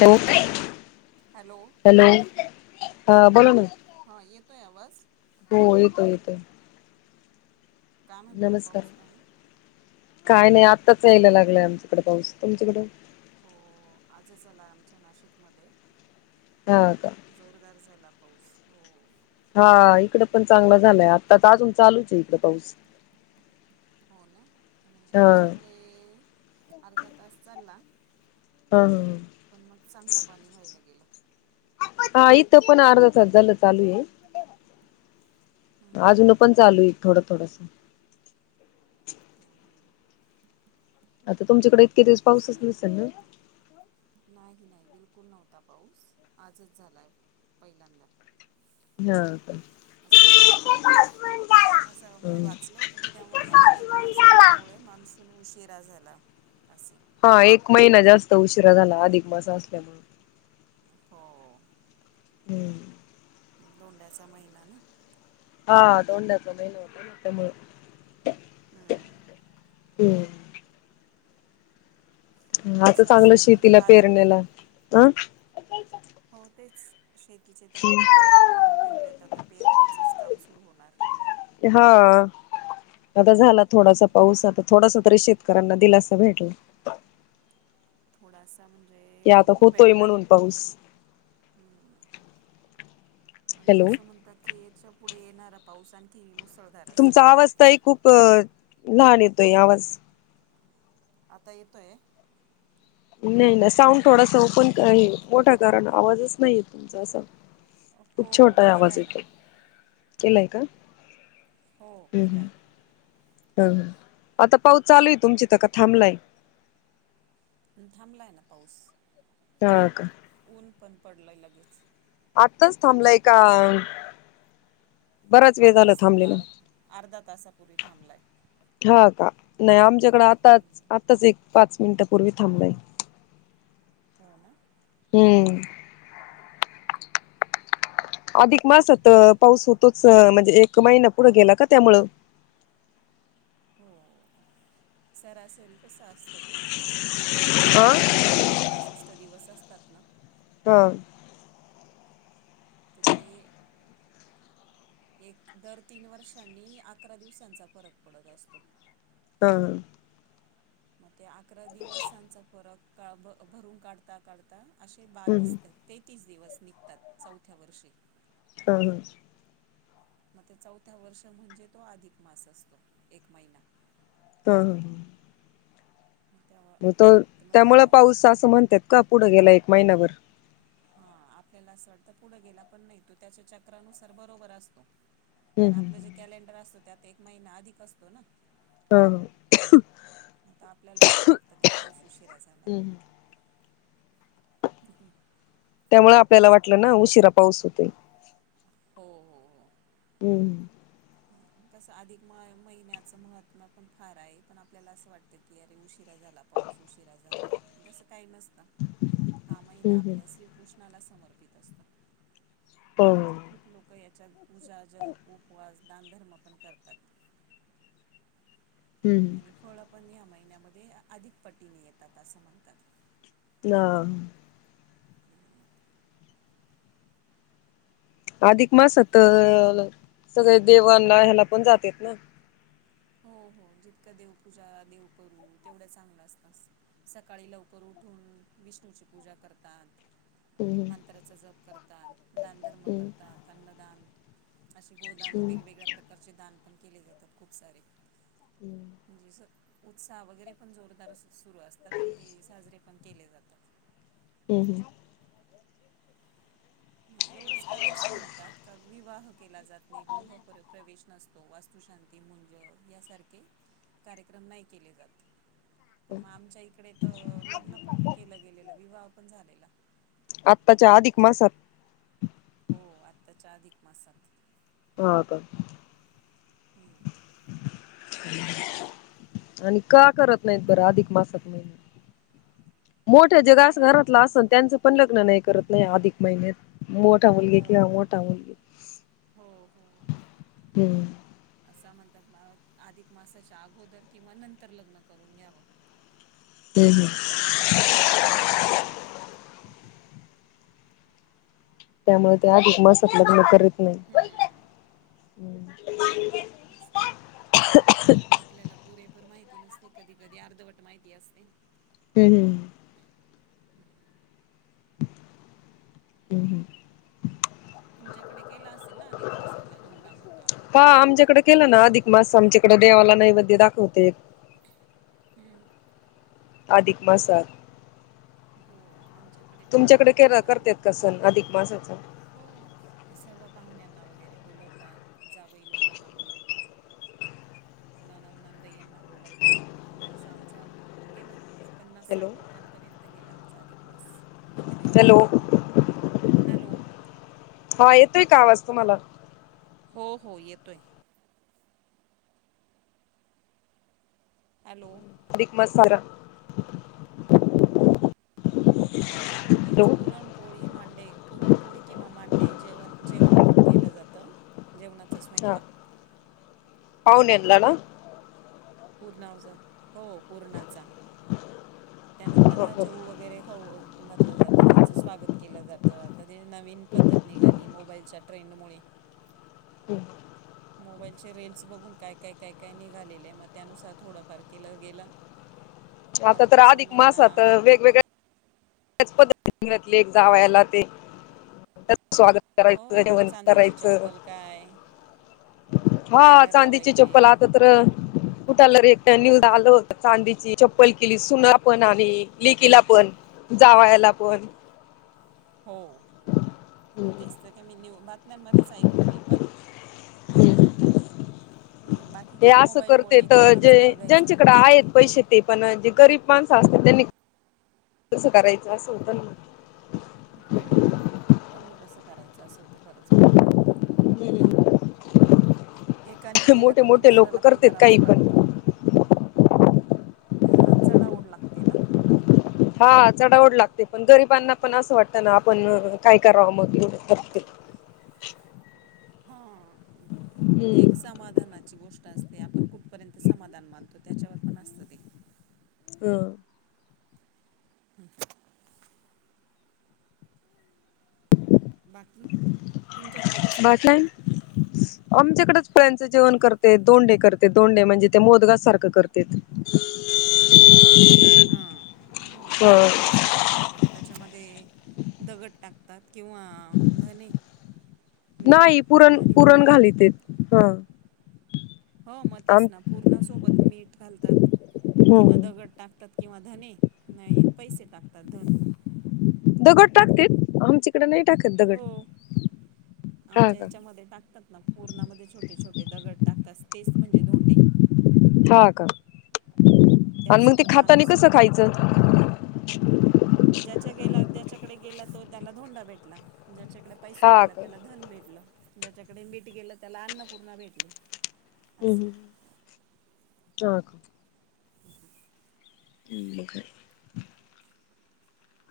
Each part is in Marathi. हॅलो हॅलो हॅलो हा बोला ना. हा येतोय आवाज. हो येतोय येतोय. काय म्हणतोय नमस्कार पाऊस पाणी.? काय नाही आत्ताच यायला लागलंय आमच्याकडे पाऊस. तुमच्याकडे. हो आजच आलाय आमच्या नाशिकमध्ये. हा का जोरदार झाला पाऊस. हा इकड पण चांगला झालांय आता. तर अजून चालूच आहे इकड पाऊस. हो ना आणि हा आमच्याकडे अर्धा तास चालला. हा हा पण मग चांगलं पाणी व्हायला गेलं हा इथं पण अर्धा तास झालं चालू आहे. हम्म, हम्म, अजून पण चालू आहे. थोड थोडास हम्म, हम्म. आता तुमच्याकडे इतके दिवस असं पाऊसच आहे. नसेल ना बिल्कुल नव्हता पाऊस आजच झालाय पहिल्यांदा असं हा असं मी वाचलं होत की त्यामध्ये. अधिक मास हम्म आल्यामुळे मान्सून उशीर जास्त झाला अस हा एक महिना जास्त उशिरा झाला. अधिक मास असल्यामुळे हो हम्म धोंड्याचा महिना आलाय. हा धोंड्याचा महिना त्याच्यामुळे हम्म आता कसं चांगलं असतं ना तर शेतीला बारा महिने पेरण्याला ह हो तेच शेतीचे वावर तयार करून ठेवलेत आता. पेरणीचेच काम सुरू होणार हा आता झाला थोडासा पाऊस. आता थोडासा तरी शेतकऱ्यांना दिलासा भेटला‌. थोडासा म्हणजे की आता भरपूर होतोय भेटला. म्हणून पाऊस आणि हॅलो असं म्हणतात की. याच्या पुढे येणारा पाऊस आणखी मोस तुमचा आवाज ताई खूप लहान येतोय आवाज आता येतोय नाही-नाही साऊंड थोडासा ओपन आहे. मोठा करा ना आवाजच नाही येतये तुमचा अस खूप हो हो छोटा आवाज केलाय ना येेतोय केलाय का? हो केलाय हा आता पाऊस चालू आहे तुमच्या इथ का थांबलाय? थांबलाय ना पाऊस हा का ऊन पण पडलाय लगेच. आत्ताच थांबलाय का? बराच वेळ झाला आत्ताच थांबलेला? थांबला अर्धा तासापूर्वी थांबलाय. हा का नाही आमच्याकडें आताच-आताच एक पाच मिनिटपूर्वी थांबलाय. हो ना‌ [unintelligible] हम्म अधिक मासात पाऊस होतोच म्हणजे एक महिना पुढे गेला का त्यामुळं? हो सरासरी तस असत ते हा वर्षाचे तीनशे पासष्ट दिवस असतात ना. हा तर ते एक दर तीन वर्षांनी अकरा दिवसांचा फरक पडत असतो. हा मग ते अकरा दिवसांचा फरक भ भरून काढता-काढता असे हम्म बावीस ते तीस दिवस निघतात चौथ्या वर्षी हा ह मग ते चौथा वर्ष म्हणजे तो अधिक मास असतो एक महिना हा. हा. मग त तर मग त्या त्यामुळं पाऊस असं म्हणत्यात का. पुढं गेला एक महिनाभर. हा आपल्याला असं वाटतं पुढं गेला. पण नाही तो त्याच्या चक्रानुसार बरोबर असतो. हम्म पण हम्म आपलं जे कॅलेंडर असतो त्यात एक महिना अधिक असतो ना. ह. आता आपल्याला असं वाटतं की पाऊस उशिरा झाला. हा हम्म. हम्म [unintelligible] त्यामुळे आपल्याला वाटलं ना उशिरा पाऊस होतोय? हो हम्म. तस अधिक म महिन्याच महत्त्व पण फार आहे. पण आपल्याला असं वाटतं की अरे उशी उशीरा झाला. पाऊस उशीरा झाला. तस काही नसत. हा महिना हम्म आपल्या श्रीकृष्ण ला समर्पित असतो. हो म्हणजे खूप लोक याच्या पूजा जप. उपवास. दानधर्म पण करतात. हम्म आणि फळ पण या महिन्यामध्ये अधिक पटीने येतात. असं म्हणतात. म [unintelligible] अधिक मास तर सगळे देवांला ह्याला पण जातेत ना.? हो. हो. जितक देवपूजा देव करू तेवढ्या चांगल असत. सकाळी लवकर उठून. विष्णूची पूजा करतात. हम्म मंत्राचा जप करतात. दानधर्म हम्म करतात. अन्नदान. असे गोदान हम्म वेगवेगळ्या प्रकारचे दान पण केले जातात. खूप सारे हम्म म्हणजे. उत्साह वगैरे पण जोरदार सुरू असतात. आणि ते साजरे पण केले जातात. हम् हम. एवढंच का असं म्हणतात. का विवाह केला जात नाही गृह प्रवेश नसतो. वास्तुशांती मुंज यासारखे कार्यक्रम नाही केले जात. पण मग आमच्या इकडे तर लग्न पण केलं गेलेलं विवाह पण झालेला. आत्ताच्या आधिक मासात. हो आत्ताच्या अधिक मासात. हा. का. आणि का करत नाहीत बरं? अधिक मासात महिन मोठ्या जे काय रास आता घरातलं असल. त्यांचं पण लग्न नाही करत नाही. अधिक महिन्यात. मोठा मुलगा हो किंवा हो मोठी मुलगी हो हो हम्. असा म्हणतात अधिक मासाच्या अगोदर किंवा नंतर लग्न करून घ्यावं. हम. हम्म. त्यामुळे ते आधिक मासत लग्न करीत नाही. हम्म आपल्याला पुरे. माहिती नसते कधी-कधी अर्धवट माहिती असते. हम्म हम्. हम् हम. तुमच्याकडे केला असेल ना. अधिक मासातला धोंडा म्हणतो आपण त्याला. इकड देवाला नैवद्य दाखवते. आधिक मासात. हो आमच्याकडे पण मग तुमच्याकडे के चालत नाही करतेत का सण अधिक मासाचा हो सर्व. पाहुण्यांना वगैरे बोलवतात, जावई लोकांना बोलवतात. ननंद नांदयांना बोलवतात. म्हणजे असं आमच गेलं पन्नास हॅलो साठ लोकांपर्यंत. गेला आमचा अधिक मास. हॅलो. हॅलो. हा येतोय का आवाज तुम्हाला? हो हो येतोय. हॅलो. अधिक मास सारा. आमच्याकडे तेच हॅलो पुरणपोळी मांडे. पुरणपोळी किंवा मांडे. जेवण. जेवण केलं जातं, जेवणाचा स्वयंपाक पाव्हण्यांला ना? पूर्णावजा, हो पुराणाचा. त्यानंतर हो ना हो. जेव वगैरे खाऊ घातलं जातं त्यांचं स्वागत केलं जातं, आता ते नवीन पद्धत निघाली मोबाईलच्या ट्रेंडमुळे. मोबाईलचे रील्स बघून काय काय काय काय निघालेले आहे मग त्यानुसार थोडंफार केलं गेलं. [unintelligible] आता तर अधिक पाहुण्यांना मासात वेगवेगळ्या [unintelligible] पद्धतीतले एक जावयाला ते स्वागत करायचं, हो जेवण चांदीची करायचं. चप्पल काय हा बॅनर चांदीची लावायचे चप्पल आता तर अ कुठला एक तर न्यूज आलं होतं, चांदीची चप्पल केली सुना पण आणि लिकिला पण. जावायाला पण. हो, तेच तर का मी न्यू बातम्यांमध्येच ऐकलं मी पण. हे बाकी हे काय असं करते मोबाईलमुळे तर एकमेकांचं जे, बघायचं आणि ज्यांच्याकडे त- आहेत पैसे ते पण जे गरीब माणसं असते त्यांनी कसं करायचं असं होतं ना. हम्म, त्यांनी कसं करायचं असं होतं खरंच बरोबर हाय. ना एकानी केलं मोठे का मग मोठे लोक दुसऱ्याला पण करतेत काही करावस‌ं पण वाटतं. हा चढा ओढ लागते ना. हा चढा वड लागते, पण गरिबांना पण असं वाटतं ना आ पण काय करावं मग एवढं [unintelligible] हा, ते हम्म एक समाधानाची गोष्ट असते आपण कुठपर्यंत समाधान मानतो. त्याच्यावर पण असतं ते. हम्म. हम्म [unintelligible] बाकी तुमच्याकडे कसं करतात? काहींच जेवण करते. तोंडे करते. तोंडे म्हणजे ते मोदगा सारखं करतेत. ह [unintelligible] हा दोन मोदका ह सारखं करतात. त्याच्यामध्ये दगड टाकतात. किंवा धने. मीठ. नाही पुरण आणि पुरण. घालीतेत हा हो म तेच आम ना पूर्णा सोबत मीठ घालतात. किंवा हम्म दगड टाकतात. किंवा धने नाही पैसे टाकतात. धन. दगड टाकतेत आमचीकडे नाही टाकत दगड. हो हा आमच्या का याच्यामध्ये टाकतात ना. पूर्णामध्ये छोटे-छोटे दगड टाकतात तेच म्हणजे धोंडे. हा का आणि मग त्याचा ते तर मान खातानी असतो कसं खायचं. अच् [unintelligible] ज्याच्या गेला. ज्याच्याकडे गेला तो. त्याला धोंडा भेटला. ज्याच्याकडे पैसा हा गेला. का त्याला धन भेटलं. ज्याच्याकडे मीट गेलं त्याला अन्नपूर्णा भेटली. असं हम् ह हा. हम्.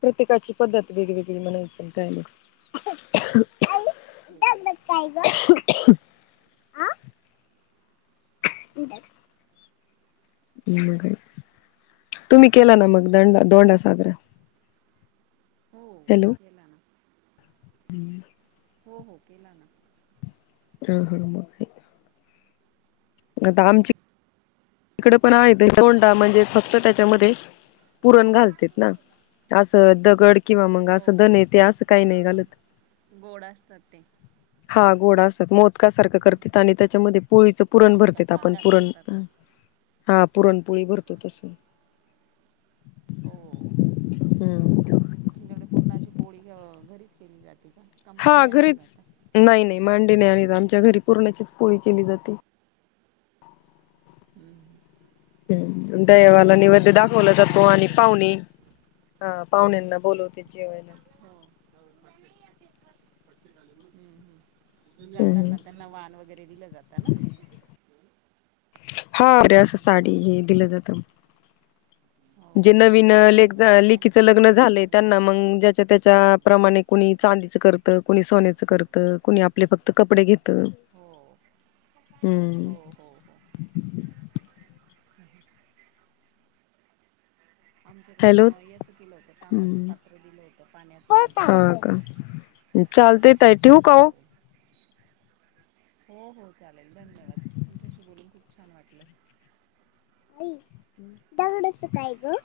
प्रत्येकाची पद्धत वेगवेेगळी म्हनायच काहीं लोक काय बघताय ग. आ. मग तुम्ही केला ना मग दंड दोंडा साजरा. हो हॅलो. केला ना हम्. [unintelligible] हो हो केला ना. अ ह. म काय. आता आमची. इकडे पण आहेत. पण तोंडा म्हणजे. फक्त त्याच्यामध्ये पुरण घालतेत ना. असं दगड किंवा मंग हो असं हो धन ते असं काही नाही हां हां घालत. हा [unintelligible] गोड असतात. मोदका सारख करत्यात. आणि त्याच्यामध्ये पोळीच पुरण भरतात. आपण मोदकासारखा पुरण करतात हा पुरणपोळी भरतो तस. हो हम्म तुमच्याकडे पूर्णाची पोळी घरीच केली जाते. का का हा मांडे आणले घरीच जातात नाही-नाही मांडी नाही. आणि आमच्या घरी पुरणाचीच पोळी केली जाते. हम्म. ह दयावाला नैवेद्य आमच्याकडे दाखवला मांडे जातो. आणि आणलेले होते पाहुणी. आम्ही हा पाहुण्यांना बोलवते जेवायला. हो [unintelligible] हम्म जाताना त्यांना वान वगैरे दिलं जात ना. हा अरे असं साडी आम्ही हे दिलं जातं. हो जे नवीन ले आम्ही साडी आणि लेखीच लग्न कपडे झालंय आणि त्यांना मग ज्याच्या-त्याच्या. प्रमाणे कुणी चांदीच करत. कुणी सोनेचं करतं. कुणी आपले फक्त कपडे घेत. हो हम. हो हो हो आमच्याकडे हॅलो जावयाचं केलं होतं तांब्याच हम्म पात्र दिलं होतं. पाण्याचं प्यायच चालतय ताई ठेवू का हो? हो-हो चालेल धन्यवाद तुमच्याशी बोलून खूप छान वाटलं. आई! हम्म, दगडाचं काय गं?